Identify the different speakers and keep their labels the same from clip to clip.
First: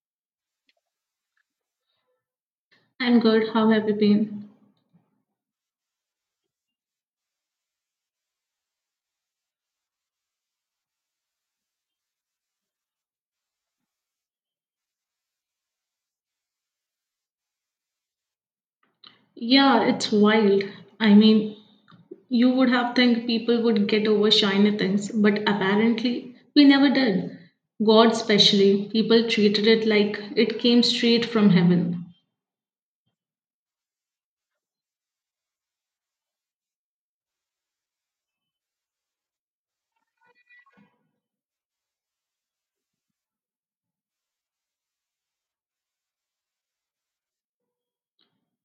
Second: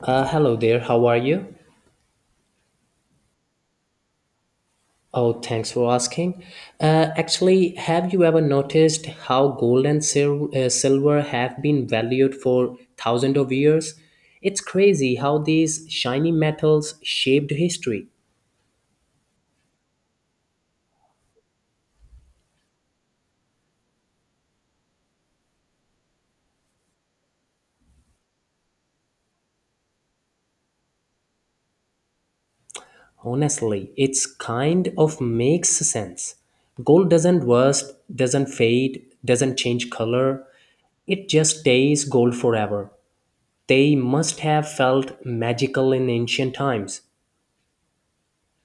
Speaker 1: Hello there, how are you?
Speaker 2: I'm good. How have you been?
Speaker 1: Oh, thanks for asking. Actually, have you ever noticed how gold and silver have been valued for thousands of years? It's crazy how these shiny metals shaped history.
Speaker 2: Yeah, it's wild. I mean, you would have think people would get over shiny things, but apparently we never did. God especially, people treated it like it came straight from heaven.
Speaker 1: Honestly, it's kind of makes sense. Gold doesn't rust, doesn't fade, doesn't change color. It just stays gold forever. They must have felt magical in ancient times.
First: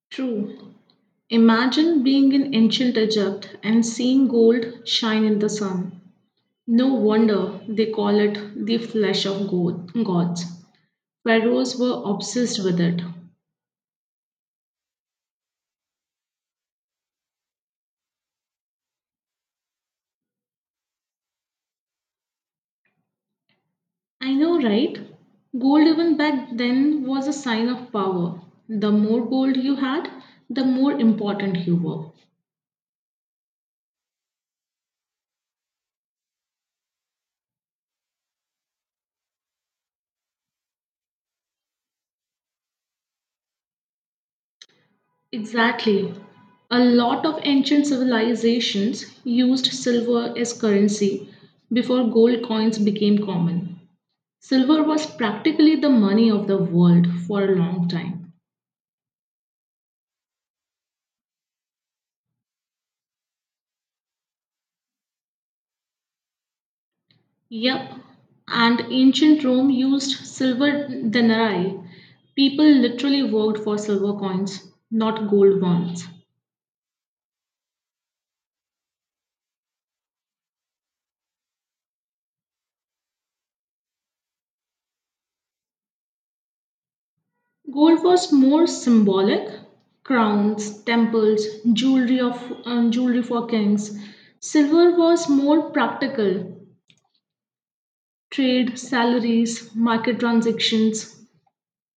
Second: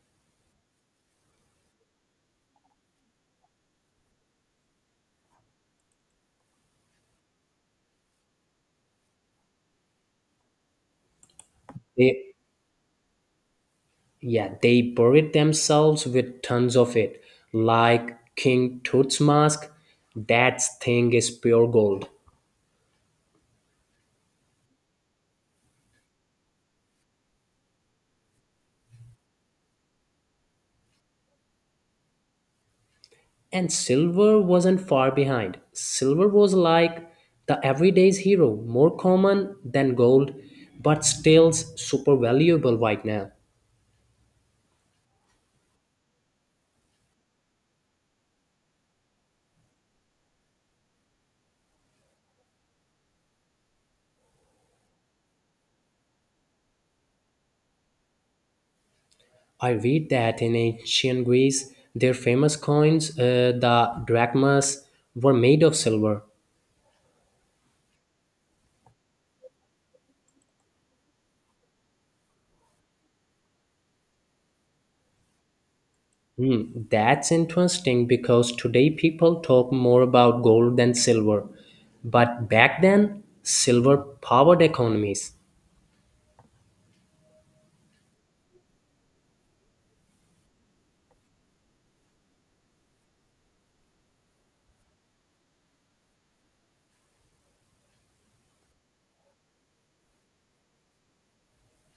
Speaker 2: True. Imagine being in ancient Egypt and seeing gold shine in the sun. No wonder they call it the flesh of god- gods. Pharaohs were
Speaker 1: They
Speaker 2: obsessed with it.
Speaker 1: Yeah, they buried themselves with tons of it, like King Tut's mask. That thing is pure gold.
Speaker 2: I know, right? Gold, even back then, was a sign of power. The more gold you had, the more important you were.
Speaker 1: And silver wasn't far behind. Silver was like the everyday's hero, more common than gold, but still super valuable right now.
Speaker 2: Exactly. A lot of ancient civilizations used silver as currency before gold coins became common. Silver was practically the money of the world for a long time.
Speaker 1: I read that in ancient Greece, their famous coins, the drachmas, were made of silver.
Speaker 2: Yep, and ancient Rome used silver denarii. People literally worked for silver coins, not gold ones.
Speaker 1: Hmm, that's interesting because today people talk more about gold than silver. But back then, silver powered economies.
Speaker 2: Gold was more symbolic. Crowns, temples, jewelry of jewelry for kings. Silver was more practical. Trade, salaries, market transactions,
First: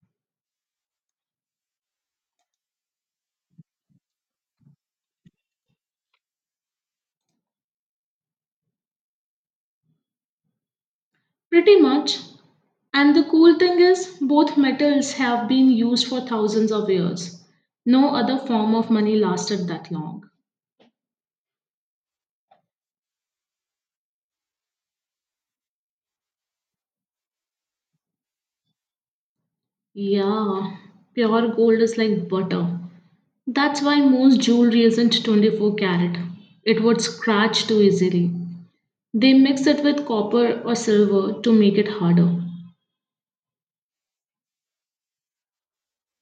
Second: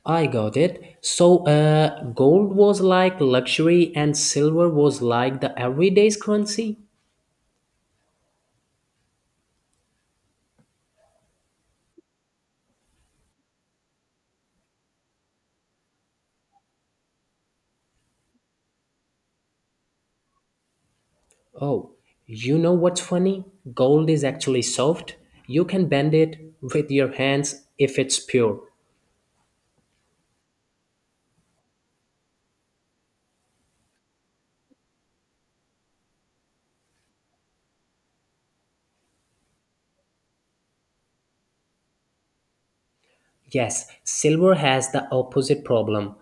Speaker 1: I got it. So, gold was like luxury and silver was like the everyday's currency?
Speaker 2: pretty much. And the cool thing is, both metals have been used for thousands of years. No other form of money lasted that long.
Speaker 1: Oh, you know what's funny? Gold is actually soft. You can bend it with your hands if it's pure.
Speaker 2: Yeah, pure gold is like butter. That's why most jewelry isn't 24 carat. It would scratch too easily. They mix it with copper or silver to make it harder.
Speaker 1: Yes, silver has the opposite problem.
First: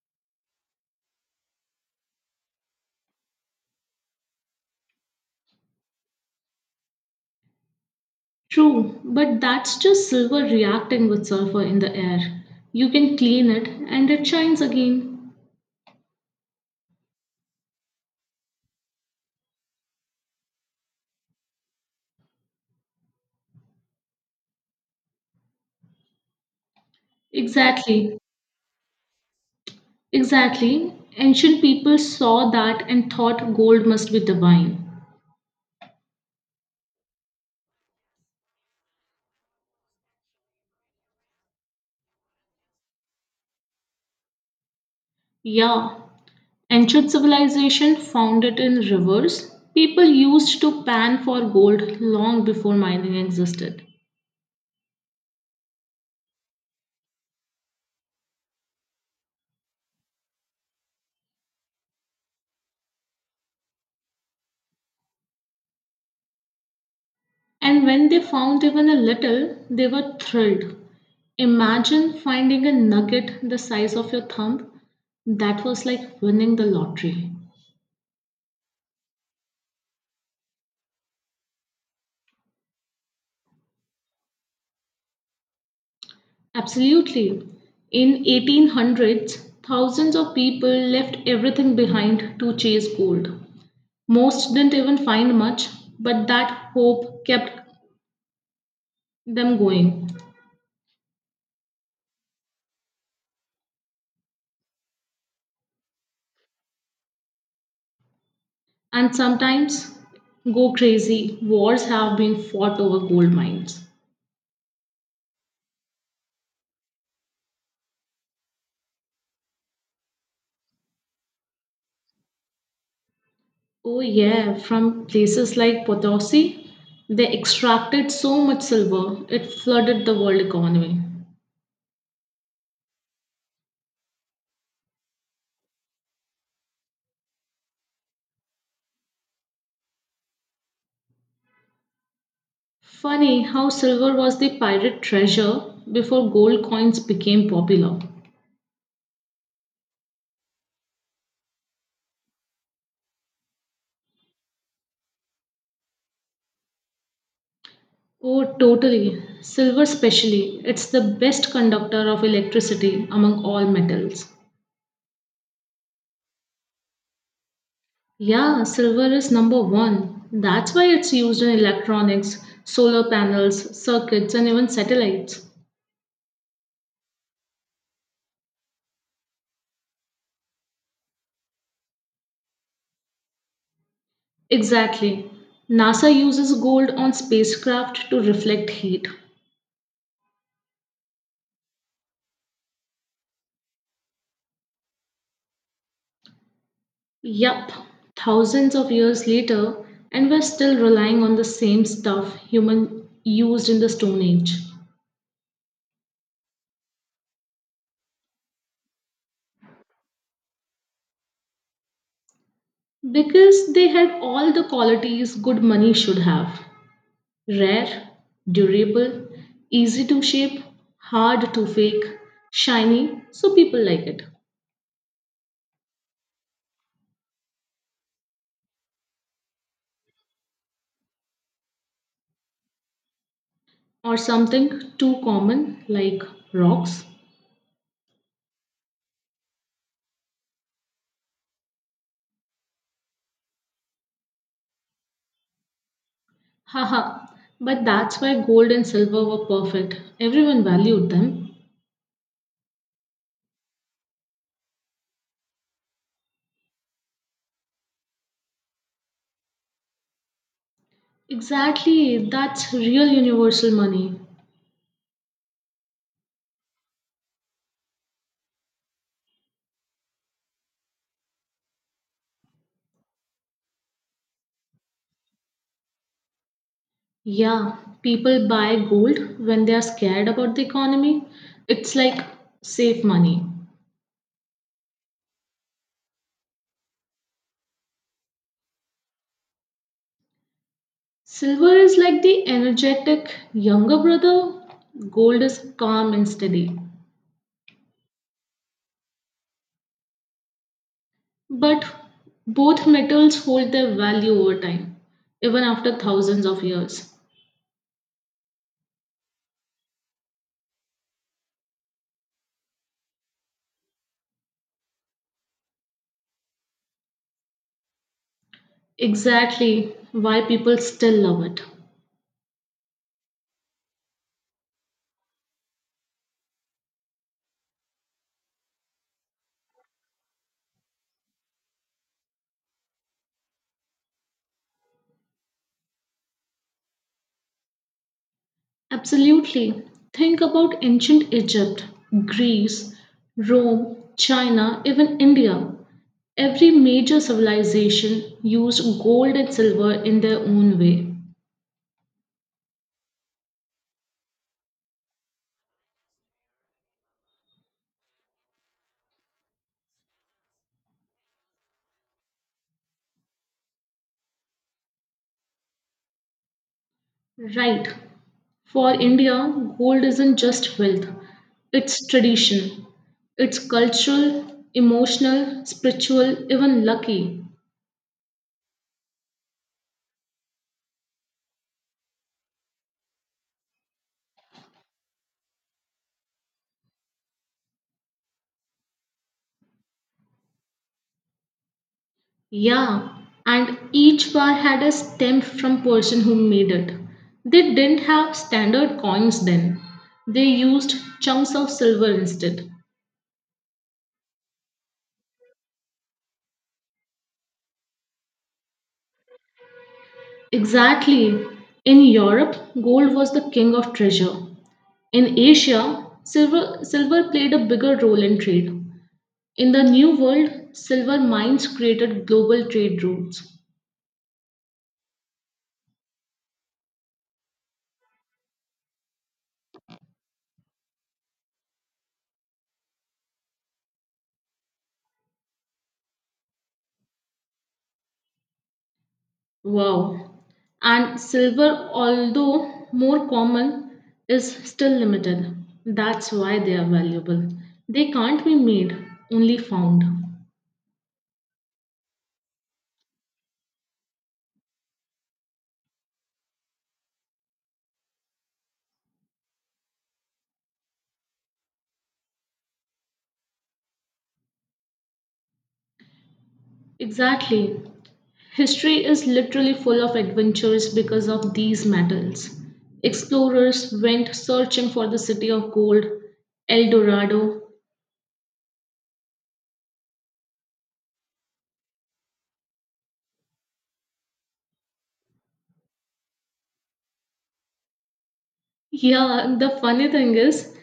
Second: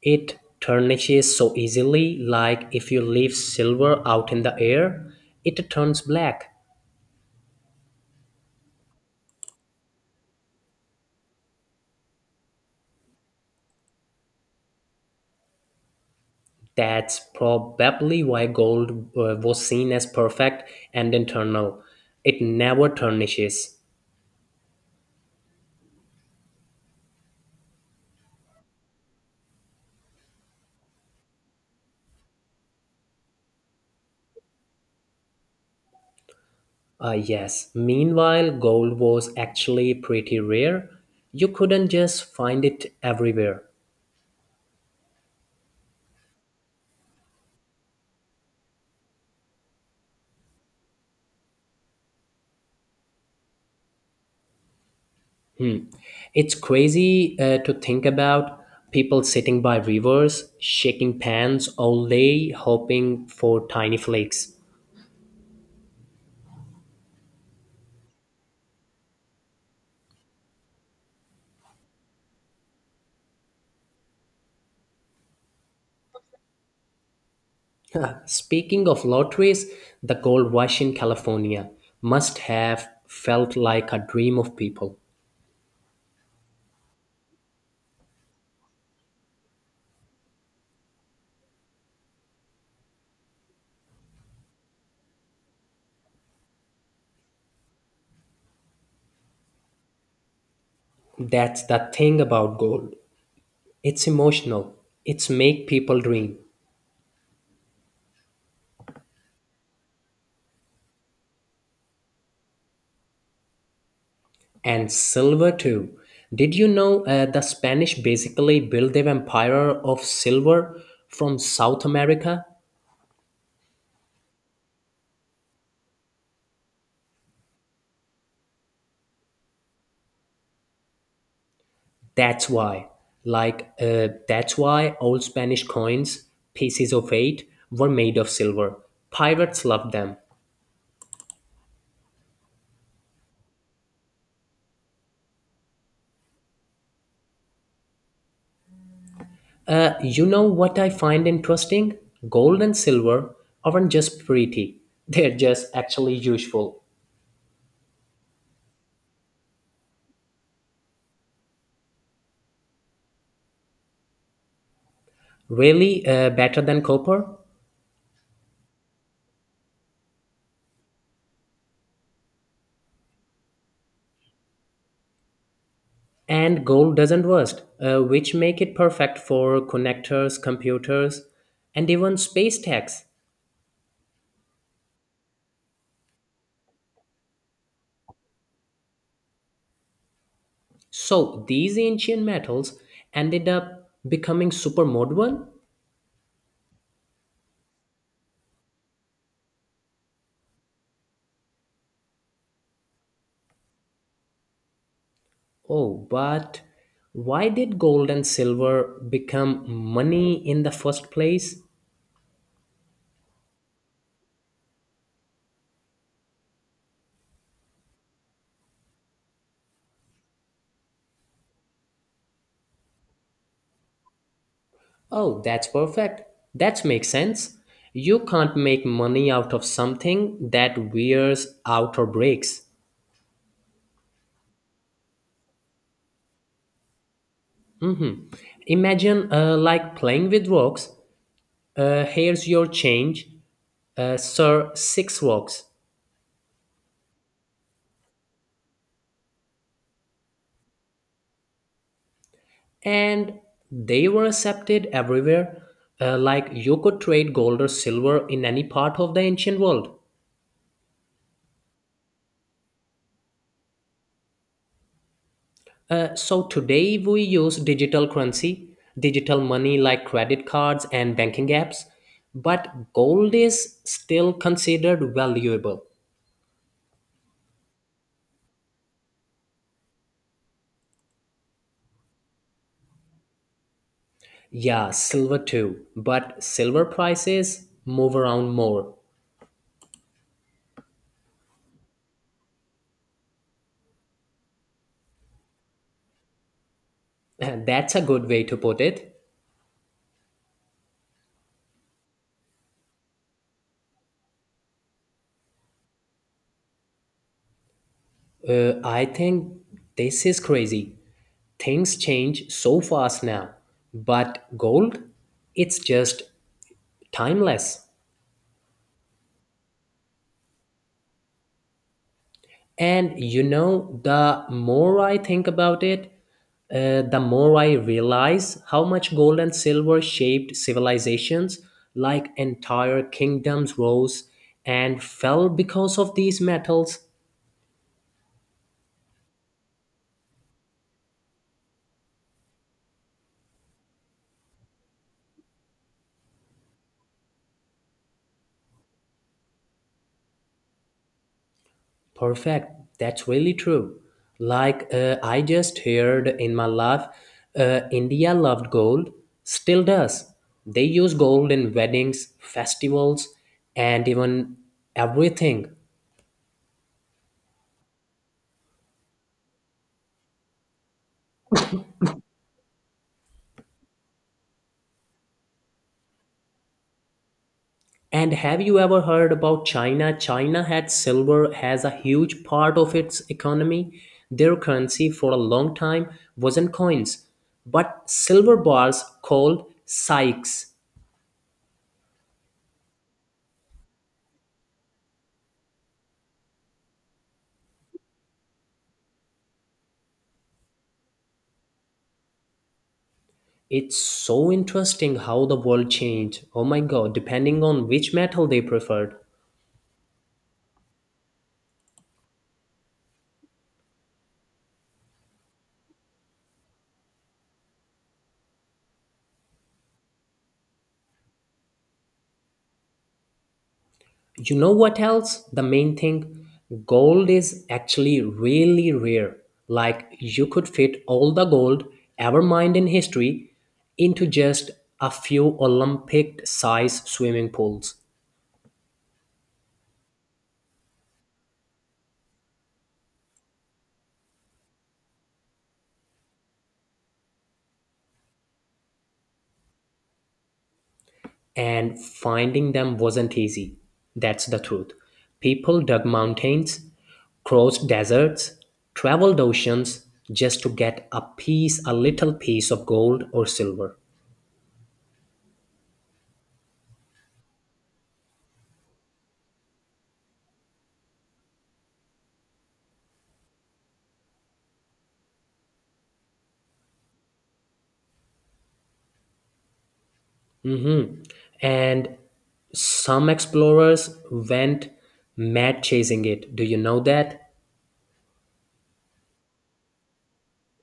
Speaker 1: It tarnishes so easily, like if you leave silver out in the air, it turns black.
Speaker 2: True, but that's just silver reacting with sulfur in the air. You can clean it and it shines again.
Speaker 1: That's probably why gold was seen as perfect and eternal. It never tarnishes.
Speaker 2: Exactly, exactly. Ancient people saw that and thought gold must be divine.
Speaker 1: Ah, yes. Meanwhile, gold was actually pretty rare. You couldn't just find it everywhere.
Speaker 2: Yeah, ancient civilization found it in rivers. People used to pan for gold long before mining existed.
Speaker 1: Hmm. It's crazy to think about people sitting by rivers, shaking pans all day, hoping for tiny flakes.
Speaker 2: And when they found even a little, they were thrilled. Imagine finding a nugget the size of your thumb. That was like winning the lottery.
Speaker 1: Speaking of lotteries, the gold rush in California must have felt like a dream of people.
Speaker 2: Absolutely. In 1800s, thousands of people left everything behind to chase gold. Most didn't even find much, but that hope kept them going.
Speaker 1: That's the thing about gold. It's emotional. It's make people dream.
Speaker 2: And sometimes, go crazy, wars have been fought over gold mines.
Speaker 1: And silver too. Did you know the Spanish basically built their empire of silver from South America?
Speaker 2: Oh, yeah, from places like Potosi, they extracted so much silver, it flooded the world economy.
Speaker 1: That's why, that's why old Spanish coins, pieces of eight, were made of silver. Pirates loved them.
Speaker 2: Funny how silver was the pirate treasure before gold coins became popular.
Speaker 1: You know what I find interesting? Gold and silver aren't just pretty, they're just actually useful.
Speaker 2: Oh, totally. Silver, specially, it's the best conductor of electricity among all metals.
Speaker 1: Really, better than copper?
Speaker 2: Yeah, silver is number one. That's why it's used in electronics, solar panels, circuits, and even satellites.
Speaker 1: And gold doesn't rust, which make it perfect for connectors, computers, and even space tags.
Speaker 2: Exactly. NASA uses gold on spacecraft to reflect heat.
Speaker 1: So these ancient metals ended up becoming super modern.
Speaker 2: Yup, thousands of years later, and we're still relying on the same stuff human used in the Stone Age.
Speaker 1: Oh, but why did gold and silver become money in the first place?
Speaker 2: Because they had all the qualities good money should have. Rare, durable, easy to shape, hard to fake, shiny, so people like it.
Speaker 1: Oh, that's perfect. That makes sense. You can't make money out of something that wears out or breaks.
Speaker 2: Or something too common like rocks.
Speaker 1: Mhm. Imagine like playing with rocks. Here's your change, sir, six rocks.
Speaker 2: Haha, but that's why gold and silver were perfect. Everyone valued them.
Speaker 1: And they were accepted everywhere. Like you could trade gold or silver in any part of the ancient world.
Speaker 2: Exactly, that's real universal money.
Speaker 1: So today we use digital currency, digital money like credit cards and banking apps, but gold is still considered valuable.
Speaker 2: Yeah, people buy gold when they are scared about the economy. It's like safe money.
Speaker 1: Yeah, silver too, but silver prices move around more.
Speaker 2: Silver is like the energetic younger brother, gold is calm and steady.
Speaker 1: That's a good way to put it.
Speaker 2: But both metals hold their value over time, even after thousands of years.
Speaker 1: I think this is crazy. Things change so fast now, but gold, it's just timeless.
Speaker 2: Exactly why people still love it.
Speaker 1: And you know, the more I think about it, the more I realize how much gold and silver shaped civilizations, like entire kingdoms, rose and fell because of these metals.
Speaker 2: Absolutely. Think about ancient Egypt, Greece, Rome, China, even India. Every major civilization used gold and silver in their own way.
Speaker 1: Perfect. That's really true. Like, I just heard in my life, India loved gold, still does. They use gold in weddings, festivals, and even everything.
Speaker 2: Right. For India, gold isn't just wealth, it's tradition. It's cultural, emotional, spiritual, even lucky.
Speaker 1: And have you ever heard about China? China had silver as a huge part of its economy. Their currency for a long time wasn't coins, but silver bars called sykes.
Speaker 2: Yeah, and each bar had a stamp from person who made it. They didn't have standard coins then. They used chunks of silver instead.
Speaker 1: It's so interesting how the world changed. Oh my god, depending on which metal they preferred.
Speaker 2: Exactly. In Europe, gold was the king of treasure. In Asia, silver played a bigger role in trade. In the New World, silver mines created global trade routes.
Speaker 1: You know what else? The main thing, gold is actually really rare. Like, you could fit all the gold ever mined in history into just a few Olympic sized swimming pools.
Speaker 2: Wow. And silver, although more common, is still limited. That's why they are valuable. They can't be made, only found.
Speaker 1: And finding them wasn't easy. That's the truth. People dug mountains, crossed deserts, traveled oceans just to get a piece, a little piece of gold or silver.
Speaker 2: Exactly. History is literally full of adventures because of these metals. Explorers went searching for the city of gold, El Dorado.
Speaker 1: Mm-hmm. And some explorers went mad chasing it. Do you know that?
Speaker 2: Yeah, the funny thing is,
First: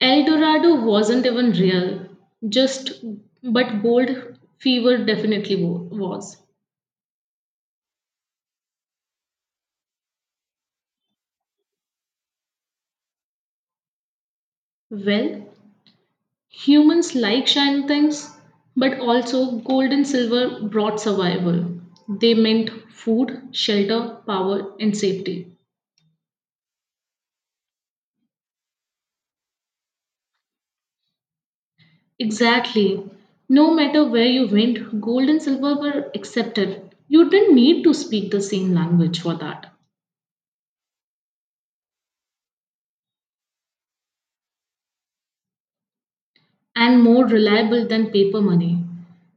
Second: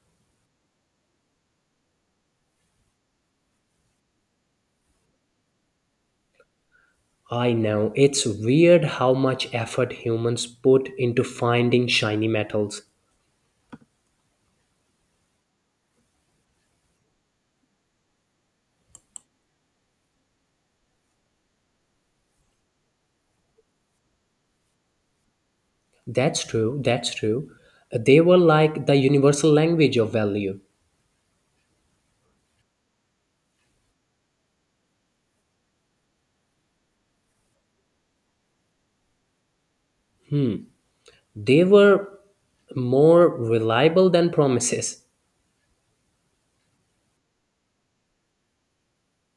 Speaker 2: El Dorado wasn't even real, just but gold fever definitely was.
Speaker 1: I know. It's weird how much effort humans put into finding shiny metals.
Speaker 2: Well, humans like shiny things, but also gold and silver brought survival. They meant food, shelter, power, and safety.
Speaker 1: That's true. That's true. They were like the universal language of value.
Speaker 2: Exactly. No matter where you went, gold and silver were accepted. You didn't need to speak the same language for that.
Speaker 1: They were more reliable than promises.
Speaker 2: And more reliable than paper money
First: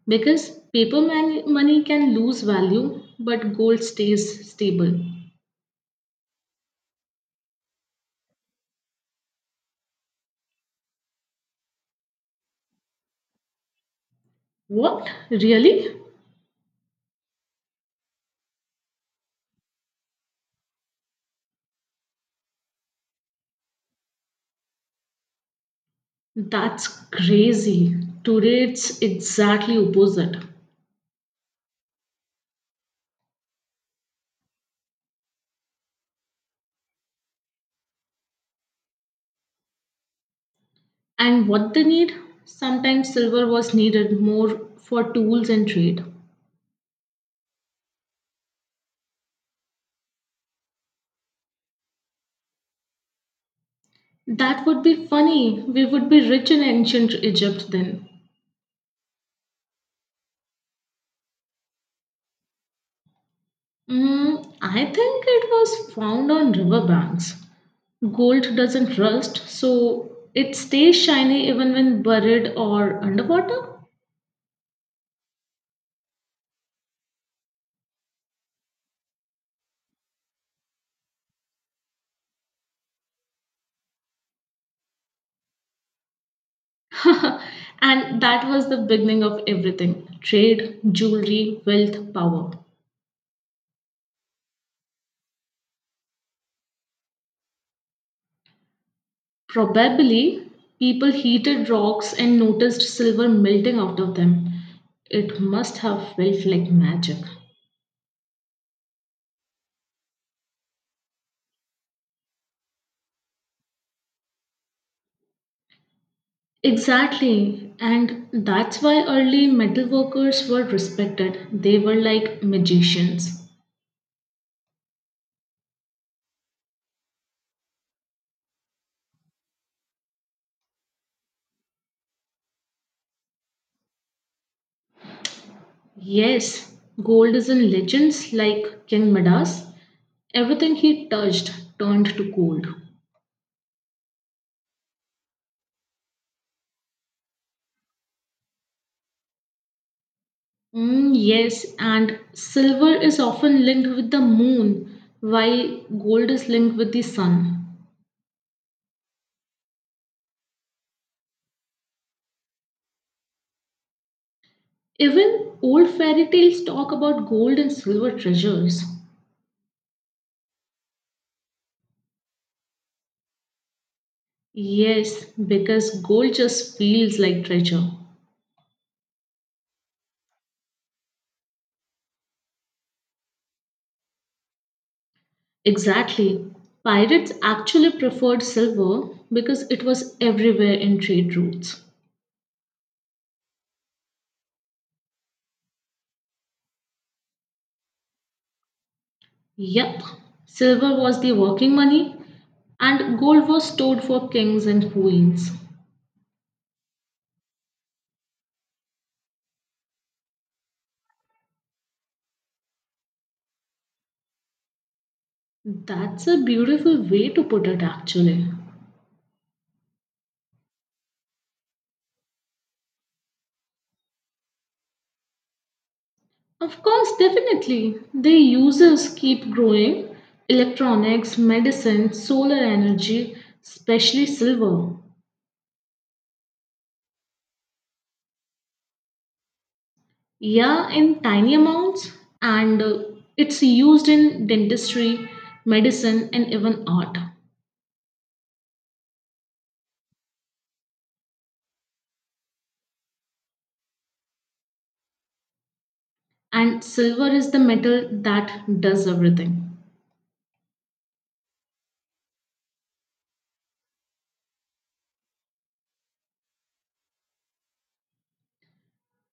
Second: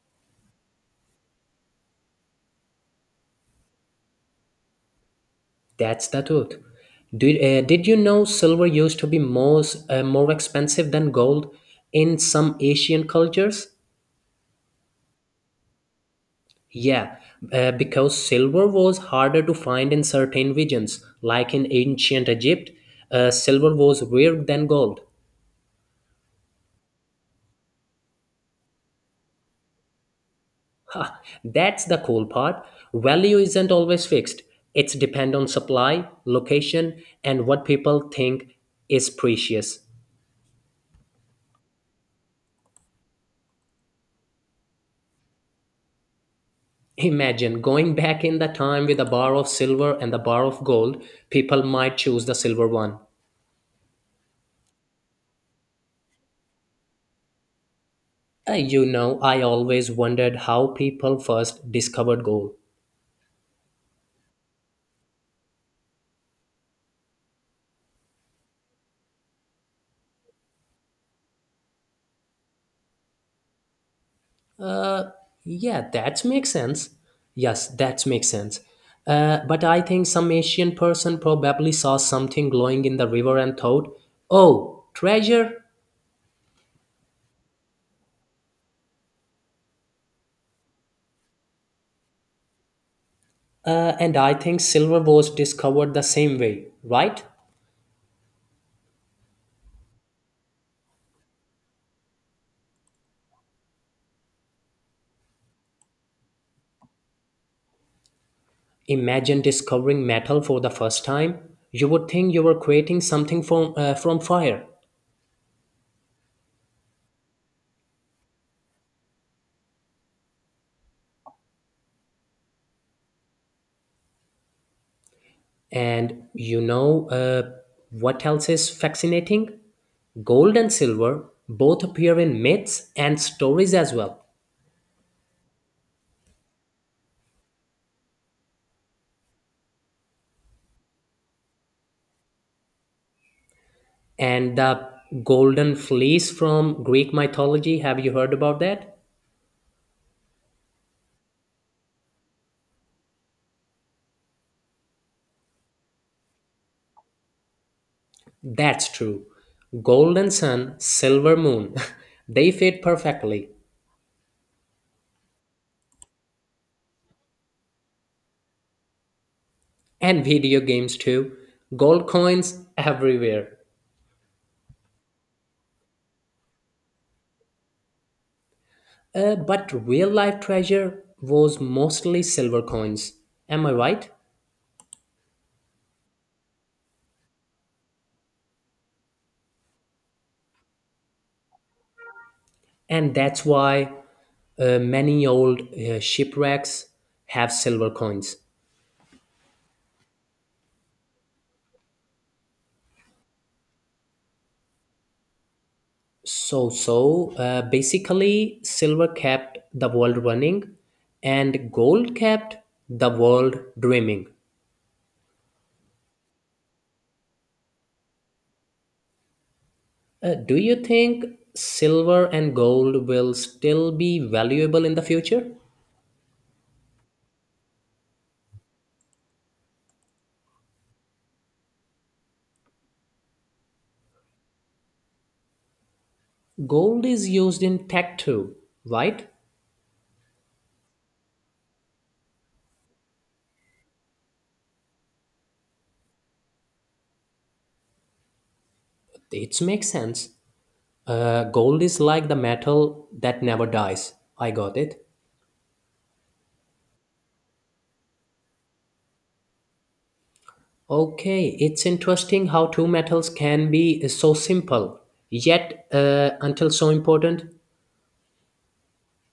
Speaker 2: because money can lose value but gold stays stable.
Speaker 1: That's the truth. Did you know silver used to be more expensive than gold in some Asian cultures?
Speaker 2: What? Really?
Speaker 1: Yeah, because silver was harder to find in certain regions, like in ancient Egypt, silver was rarer than gold.
Speaker 2: That's crazy. Today it's exactly opposite.
Speaker 1: That's the cool part. Value isn't always fixed. It's depend on supply, location, and what people think is precious.
Speaker 2: And what they need? Sometimes silver was needed more for tools and trade.
Speaker 1: Imagine going back in the time with a bar of silver and a bar of gold. People might choose the silver one.
Speaker 2: That would be funny. We would be rich in ancient Egypt then.
Speaker 1: You know, I always wondered how people first discovered gold.
Speaker 2: Mm, I think it was found on riverbanks. Gold doesn't rust, so it stays shiny even when buried or underwater.
Speaker 1: Uh, yeah, that makes sense. Yes, that makes sense. But I think some Asian person probably saw something glowing in the river and thought, oh, treasure.
Speaker 2: And that was the beginning of everything trade, jewelry, wealth, power.
Speaker 1: And I think silver was discovered the same way, right?
Speaker 2: Probably people heated rocks and noticed silver melting out of them. It must have felt like magic.
Speaker 1: Imagine discovering metal for the first time. You would think you were creating something from fire.
Speaker 2: Exactly, and that's why early metal workers were respected. They were like magicians.
Speaker 1: And you know what else is fascinating? Gold and silver both appear in myths and stories as well.
Speaker 2: Yes, gold is in legends like King Midas. Everything he touched turned to gold.
Speaker 1: And the golden fleece from Greek mythology, have you heard about that?
Speaker 2: Mm, yes, and silver is often linked with the moon, while gold is linked with the sun.
Speaker 1: That's true. Golden sun, silver moon, they fit perfectly.
Speaker 2: Even old fairy tales talk about gold and silver treasures.
Speaker 1: And video games too, gold coins everywhere.
Speaker 2: Yes, because gold just feels like treasure.
Speaker 1: But real life treasure was mostly silver coins, am I right?
Speaker 2: Exactly. Pirates actually preferred silver because it was everywhere in trade routes.
Speaker 1: And that's why many old shipwrecks have silver coins.
Speaker 2: Yep, silver was the working money and gold was stored for kings and queens.
Speaker 1: So, basically, silver kept the world running and gold kept the world dreaming.
Speaker 2: That's a beautiful way to put it, actually.
Speaker 1: Do you think silver and gold will still be valuable in the future?
Speaker 2: Of course, definitely. The uses keep growing electronics, medicine, solar energy, especially silver.
Speaker 1: Gold is used in tech too, right?
Speaker 2: Yeah, in tiny amounts, and it's used in dentistry, medicine, and even art.
Speaker 1: It makes sense. Gold is like the metal that never dies. I got it.
Speaker 2: And silver is the metal that does everything.
Speaker 1: Okay, it's interesting how two metals can be so simple, yet until so important.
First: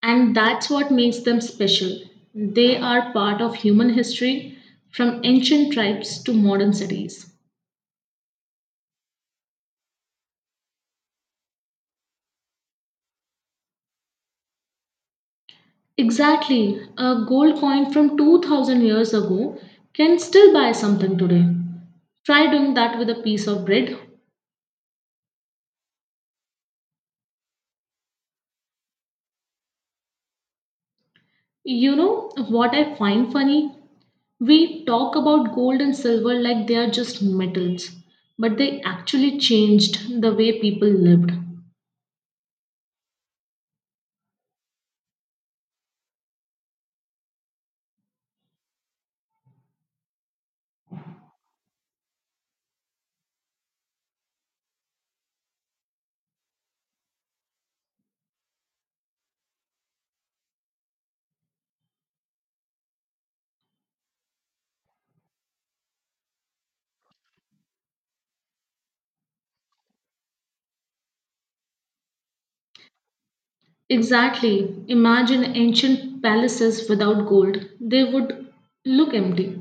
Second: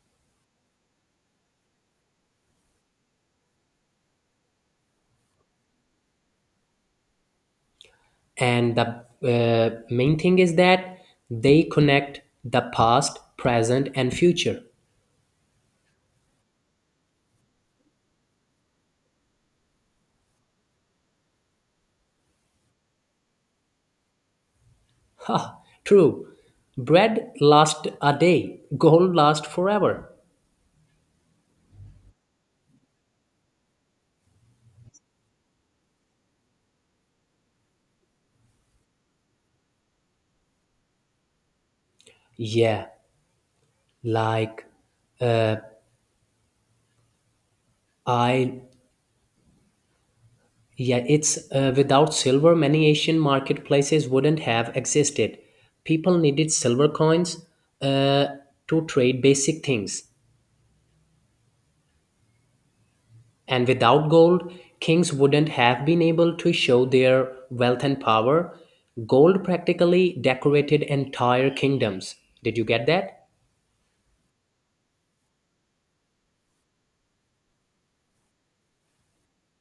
Speaker 2: And that's what makes them special. They are part of human history from ancient tribes to modern cities.
Speaker 1: And the main thing is that they connect the past, present and future.
Speaker 2: Exactly, a gold coin from 2000 years ago can still buy something today. Try doing that with a piece of bread.
Speaker 1: Ha, true, bread lasts a day, gold lasts forever.
Speaker 2: You know what I find funny? We talk about gold and silver like they are just metals, but they actually changed the way people lived.
Speaker 1: Yeah, like, I, yeah, it's without silver many Asian marketplaces wouldn't have existed. People needed silver coins, uh, to trade basic things. And without gold, kings wouldn't have been able to show their wealth and power. Gold practically decorated entire kingdoms. Did you get that?
Speaker 2: Exactly. Imagine ancient palaces without gold. They would look empty.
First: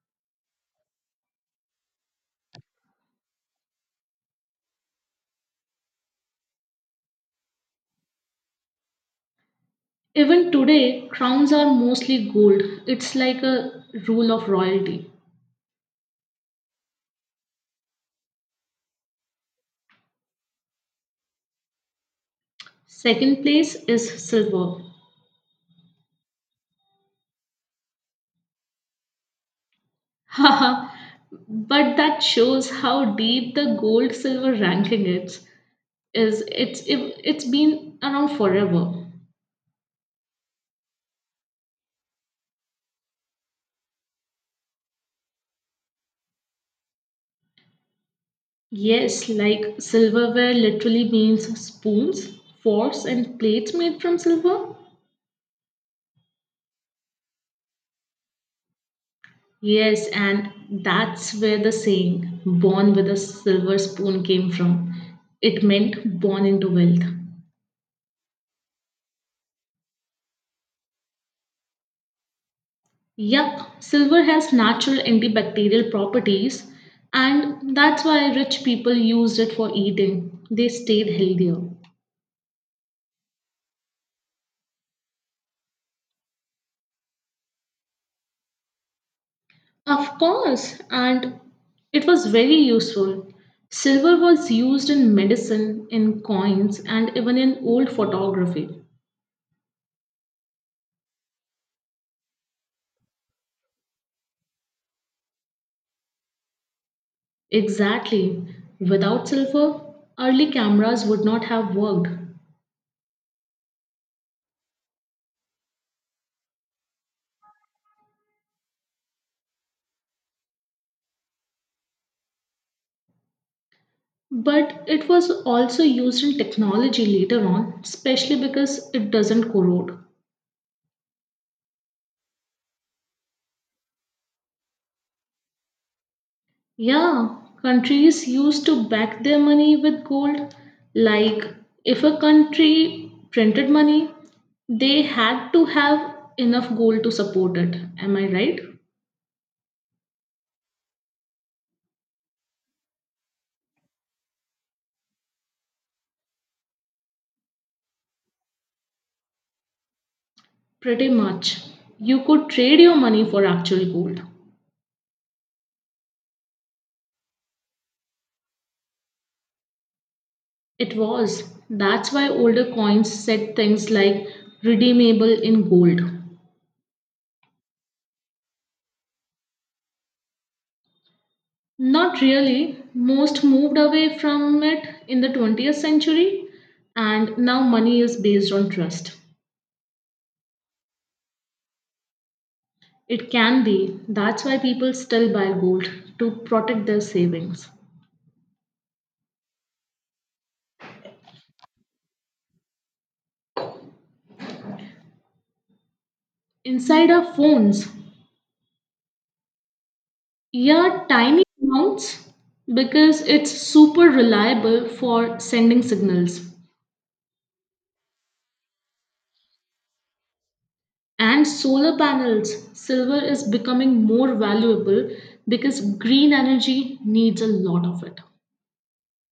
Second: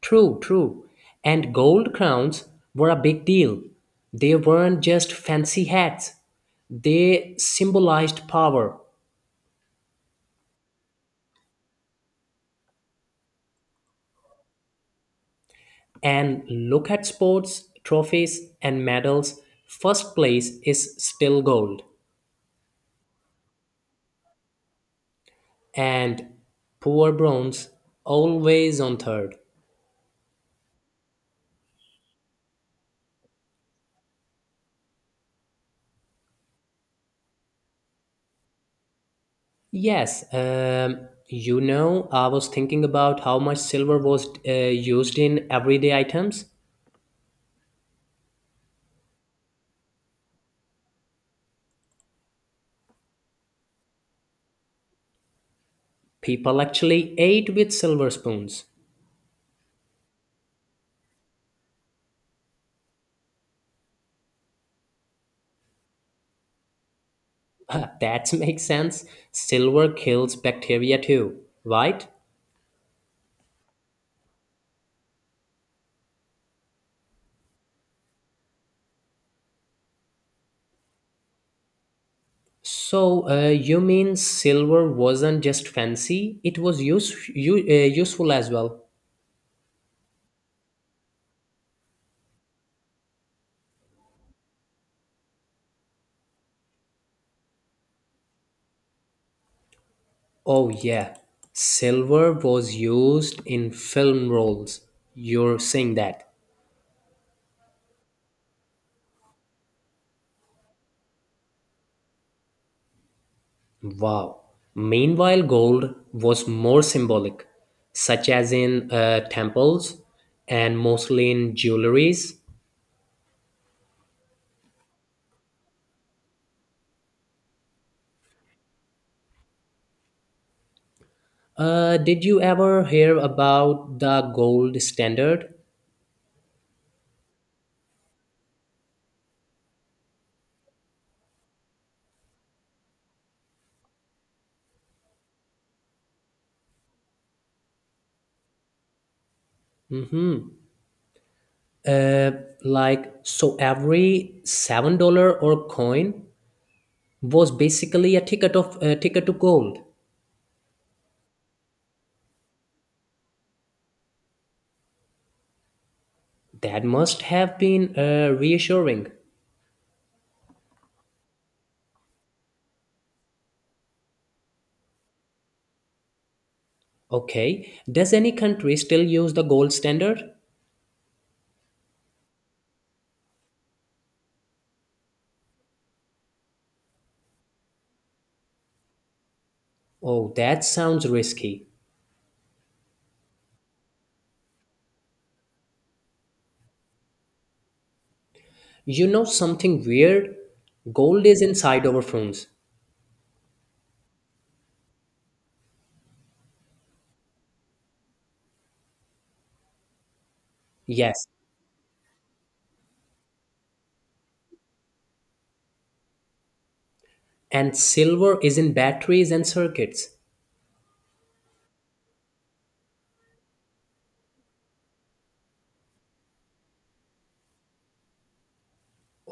Speaker 1: True, true. And gold crowns were a big deal. They weren't just fancy hats, they symbolized power.
Speaker 2: Even today, crowns are mostly gold. It's like a rule of royalty.
Speaker 1: And look at sports, trophies, and medals. First place is still gold,
Speaker 2: Second place is silver.
Speaker 1: and poor bronze always on third.
Speaker 2: Haha. But that shows how deep the gold silver ranking is. It's been around forever.
Speaker 1: Yes, you know, I was thinking about how much silver was used in everyday items.
Speaker 2: Yes, like silverware literally means spoons, forks and plates made from silver.
Speaker 1: People actually ate with silver spoons.
Speaker 2: Yes, and that's where the saying born with a silver spoon came from. It meant born into wealth.
Speaker 1: That makes sense. Silver kills bacteria too, right?
Speaker 2: Yup, silver has natural antibacterial properties, and that's why rich people used it for eating. They stayed healthier.
Speaker 1: So, you mean silver wasn't just fancy, it was useful as well?
Speaker 2: Of course, and it was very useful. Silver was used in medicine, in coins, and even in old photography.
Speaker 1: Oh, yeah. Silver was used in film rolls. You're saying that.
Speaker 2: Exactly. Without silver, early cameras would not have worked.
Speaker 1: Wow. Meanwhile, gold was more symbolic, such as in temples and mostly in jewelries.
Speaker 2: But it was also used in technology later on, especially because it doesn't corrode.
Speaker 1: Did you ever hear about the gold standard?
Speaker 2: Yeah, countries used to back their money with gold. Like, if a country printed money, they had to have enough gold to support it. Am I right?
Speaker 1: Mm-hmm. Uh, so every $7 or coin was basically a ticket to gold.
Speaker 2: Pretty much. You could trade your money for actual gold.
Speaker 1: That must have been reassuring.
Speaker 2: It was. That's why older coins said things like redeemable in gold.
Speaker 1: Okay, does any country still use the gold standard?
Speaker 2: Not really. Most moved away from it in the 20th century, and now money is based on trust.
Speaker 1: Oh, that sounds risky.
Speaker 2: It can be. That's why people still buy gold to protect their savings.
Speaker 1: You know something weird? Gold is inside our phones.
Speaker 2: Inside our phones, yeah,
Speaker 1: Yes.
Speaker 2: tiny amounts because it's super reliable for sending signals.
Speaker 1: And silver is in batteries and circuits.
Speaker 2: And solar panels, silver is becoming more valuable because green energy needs a lot of it.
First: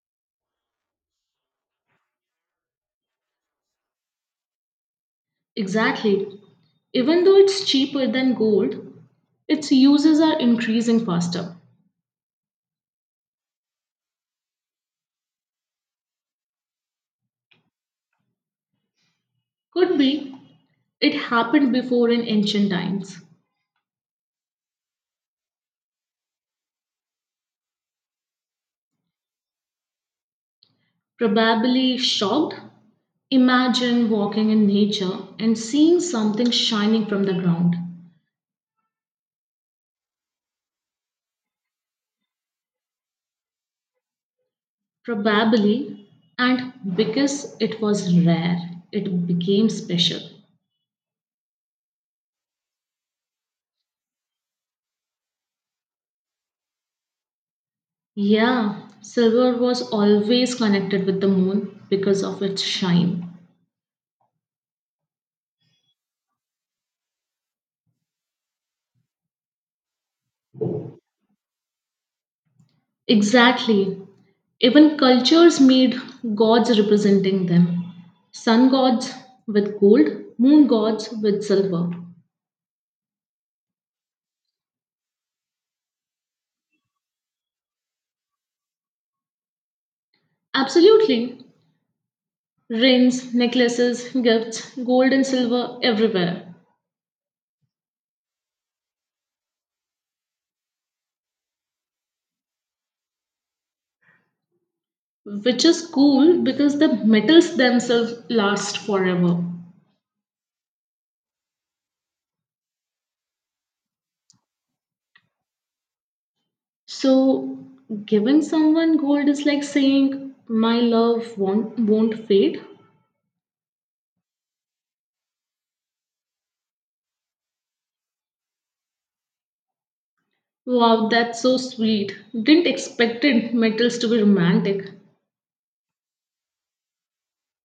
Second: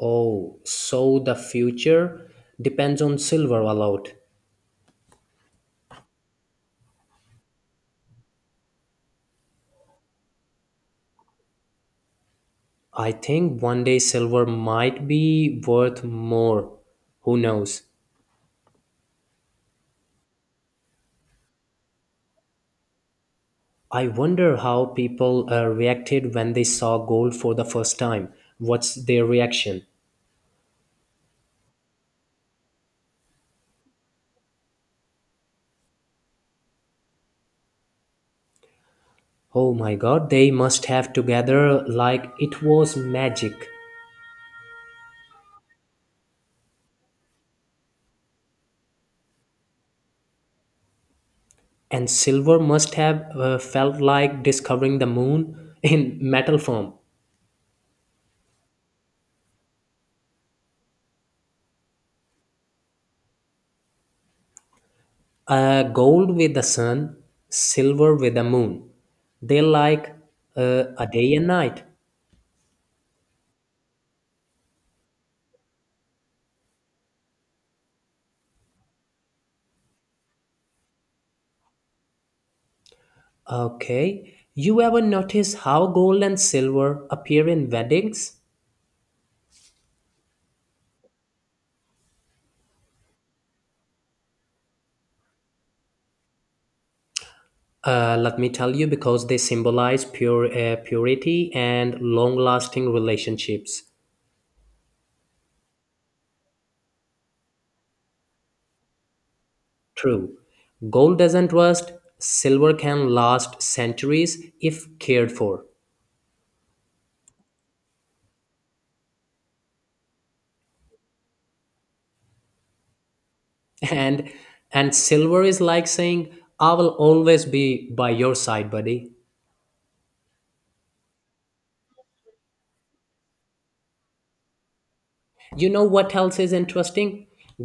Speaker 1: Oh, so the future depends on silver a lot.
Speaker 2: Exactly. Even though it's cheaper than gold, its uses are increasing faster.
Speaker 1: I think one day silver might be worth more. Who knows?
Speaker 2: Could be it happened before in ancient times.
Speaker 1: I wonder how people reacted when they saw gold for the first time. What's their reaction?
Speaker 2: Probably shocked? Imagine walking in nature and seeing something shining from the ground.
Speaker 1: Oh my god, they must have together like it was magic.
Speaker 2: Probably, and because it was rare, it became special.
Speaker 1: And silver must have felt like discovering the moon in metal form.
Speaker 2: Yeah, silver was always connected with the moon because of its shine.
Speaker 1: Gold with the sun, silver with the moon. They like a day and night.
Speaker 2: Exactly. Even cultures made gods representing them sun gods with gold, moon gods with silver.
Speaker 1: Okay. You ever notice how gold and silver appear in weddings?
Speaker 2: Absolutely. Rings, necklaces, gifts, gold and silver everywhere.
Speaker 1: Let me tell you, because they symbolize pure purity and long-lasting relationships.
Speaker 2: Which is cool because the metals themselves last forever.
Speaker 1: True, gold doesn't rust. Silver can last centuries if cared for.
Speaker 2: So, giving someone gold is like saying, My love won't fade.
Speaker 1: and and silver is like saying, I will always be by your side, buddy.
Speaker 2: Wow, that's so sweet. Didn't expect it, metals to be romantic.
Speaker 1: You know what else is interesting?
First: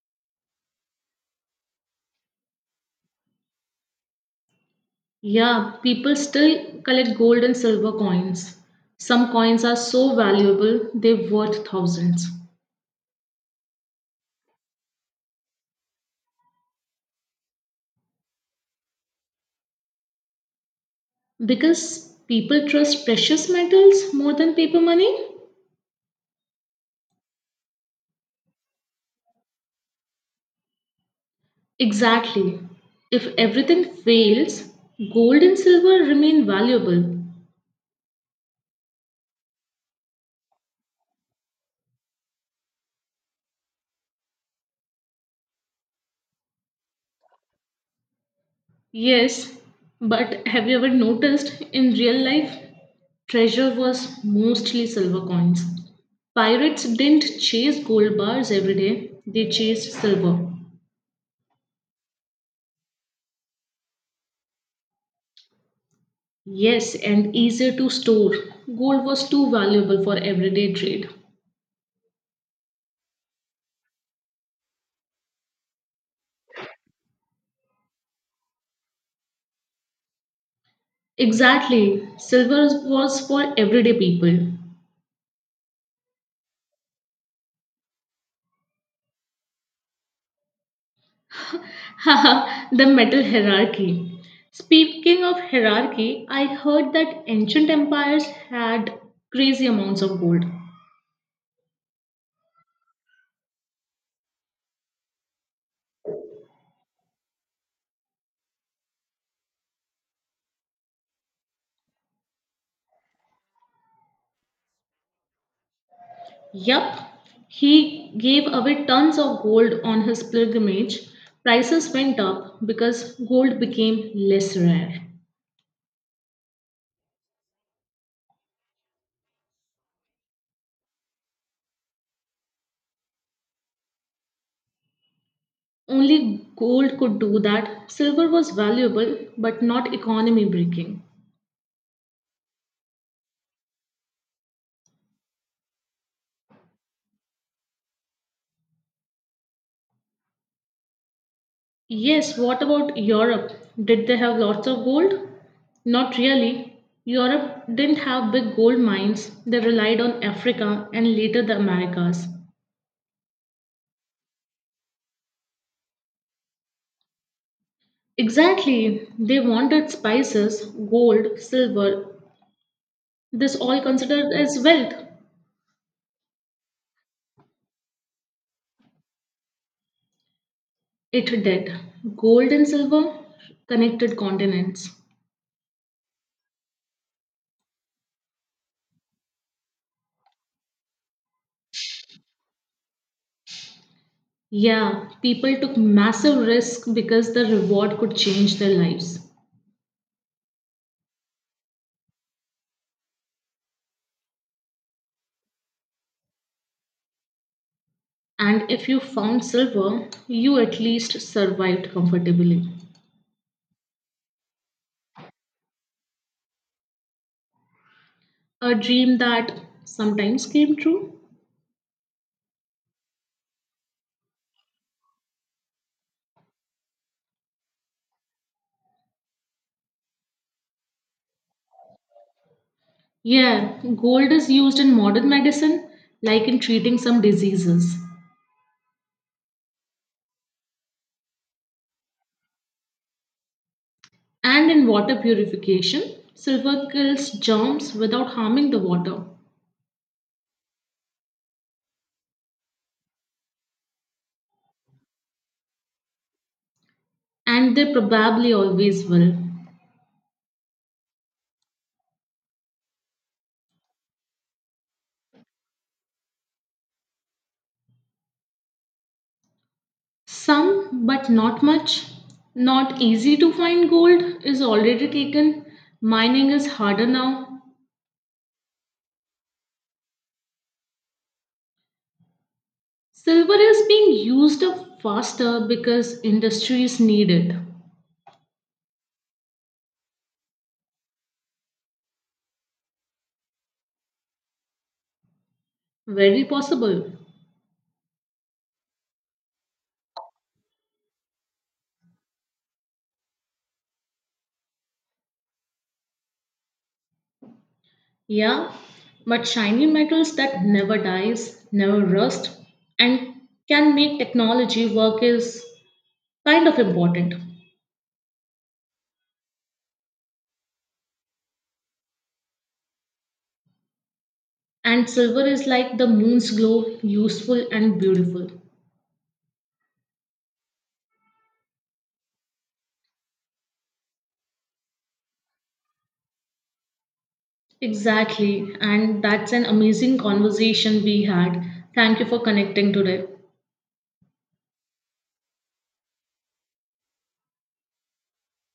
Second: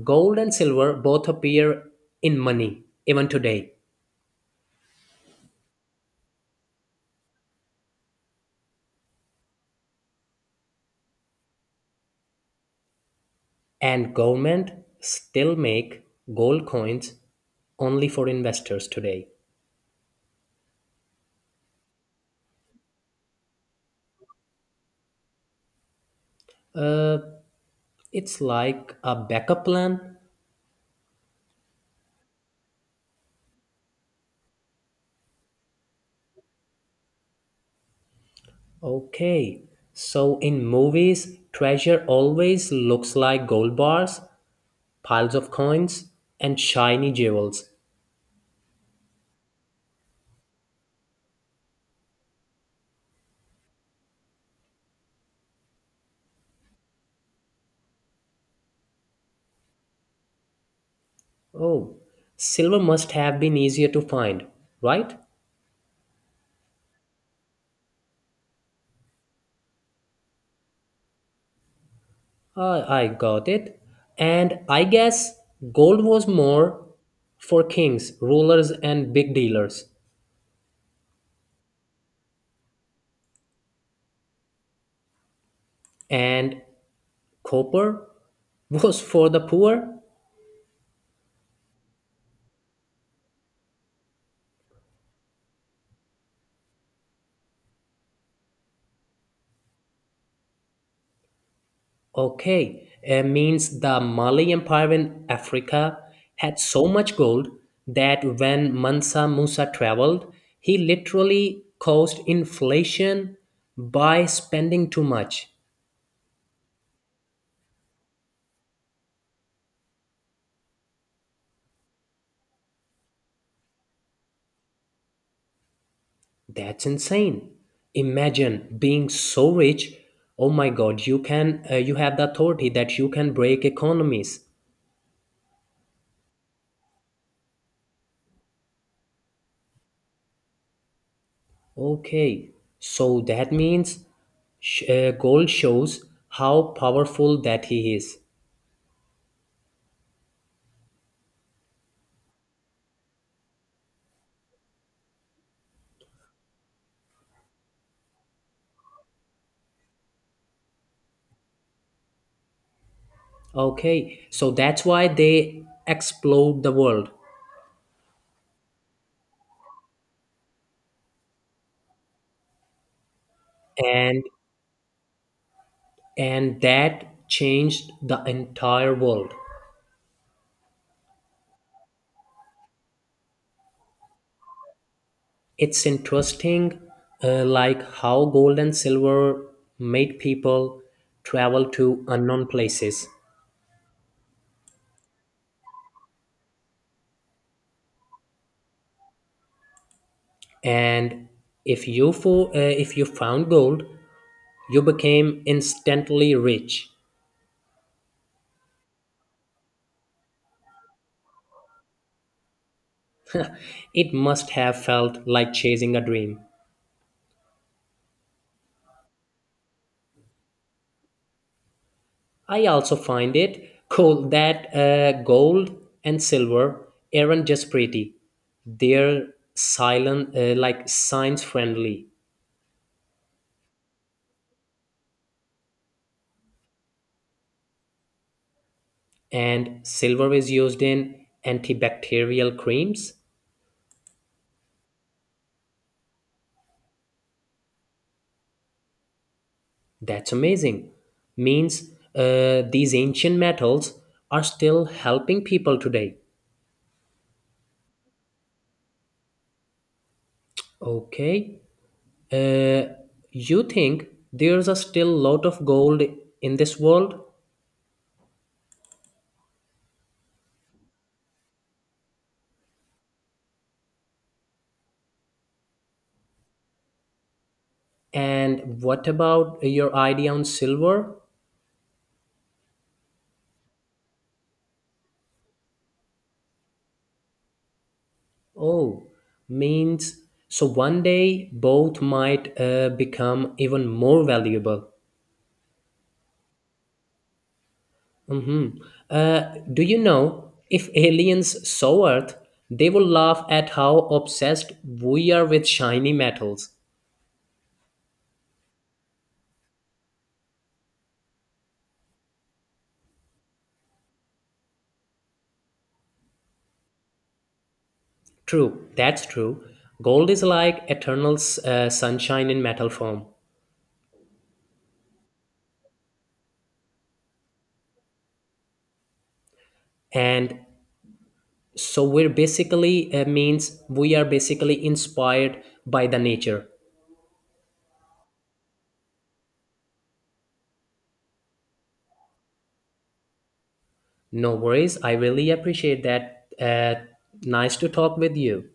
Speaker 1: Gold and silver both appear in money even today.
Speaker 2: Yeah, people still collect gold and silver coins. Some coins are so valuable, they're worth thousands.
Speaker 1: And government still make gold coins only for investors today.
Speaker 2: Because people trust precious metals more than paper money?
Speaker 1: uh, it's like a backup plan.
Speaker 2: Exactly. If everything fails, gold and silver remain valuable.
Speaker 1: Okay, so in movies treasure always looks like gold bars, piles of coins and shiny jewels.
Speaker 2: Yes, but have you ever noticed in real life, treasure was mostly silver coins. Pirates didn't chase gold bars every day, they chased silver.
Speaker 1: Oh, silver must have been easier to find, right?
Speaker 2: Yes, and easier to store. Gold was too valuable for everyday trade.
Speaker 1: I got it. And I guess gold was more for kings, rulers, and big dealers.
Speaker 2: Exactly, silver was for everyday people.
Speaker 1: And copper was for the poor?
Speaker 2: Haha, the metal hierarchy. Speaking of hierarchy, I heard that ancient empires had crazy amounts of gold.
Speaker 1: Okay, it means the Mali Empire in Africa had so much gold that when Mansa Musa traveled, he literally caused inflation by spending too much.
Speaker 2: Yup, he gave away tons of gold on his pilgrimage. Prices went up because gold became less rare.
Speaker 1: That's insane. Imagine being so rich. Oh my god, you can you have the authority that you can break economies.
Speaker 2: Only gold could do that. Silver was valuable but not economy breaking.
Speaker 1: Okay. So that means gold shows how powerful that he is.
Speaker 2: Yes, what about Europe? Did they have lots of gold? Not really. Europe didn't have big gold mines, they relied on Africa and later the Americas.
Speaker 1: Okay. So that's why they explode the world.
Speaker 2: Exactly, they wanted spices, gold, silver, This all
Speaker 1: and
Speaker 2: considered as wealth.
Speaker 1: and that changed the entire world.
Speaker 2: It did. Gold and silver connected continents.
Speaker 1: It's interesting, like how gold and silver made people travel to unknown places.
Speaker 2: Yeah, people took massive risk because the reward could change their lives.
Speaker 1: And if you found gold, you became instantly rich.
Speaker 2: And if you found silver, you at least survived comfortably.
Speaker 1: It must have felt like chasing a dream.
Speaker 2: A dream that sometimes came true.
Speaker 1: I also find it cool that gold and silver aren't just pretty; they're silent, like science friendly.
Speaker 2: Yeah, gold is used in modern medicine, like in treating some diseases.
Speaker 1: And silver is used in antibacterial creams.
Speaker 2: And in water purification, silver kills germs without harming the water.
Speaker 1: That's amazing, means these ancient metals are still helping people today.
Speaker 2: And they probably always will.
Speaker 1: Okay, uh, you think there's a still lot of gold in this world?
Speaker 2: Some, but not much. Not easy to find gold is already taken. Mining is harder now.
Speaker 1: And what about your idea on silver?
Speaker 2: Silver is being used up faster because industries need it.
Speaker 1: Oh, means so one day both might become even more valuable.
Speaker 2: Very possible.
Speaker 1: Mhm. Uh, do you know if aliens saw Earth, they would laugh at how obsessed we are with shiny metals.
Speaker 2: Yeah, but shiny metals that never dies, never rust, and can make technology work is kind of important.
Speaker 1: True, that's true. Gold is like eternal sunshine in metal form,
Speaker 2: And silver is like the moon's glow, useful and beautiful.
Speaker 1: and so we're basically means we are basically inspired by the nature.
Speaker 2: Exactly. And that's an amazing conversation we had. Thank you for connecting today.
Speaker 1: No worries. I really appreciate that. Nice to talk with you.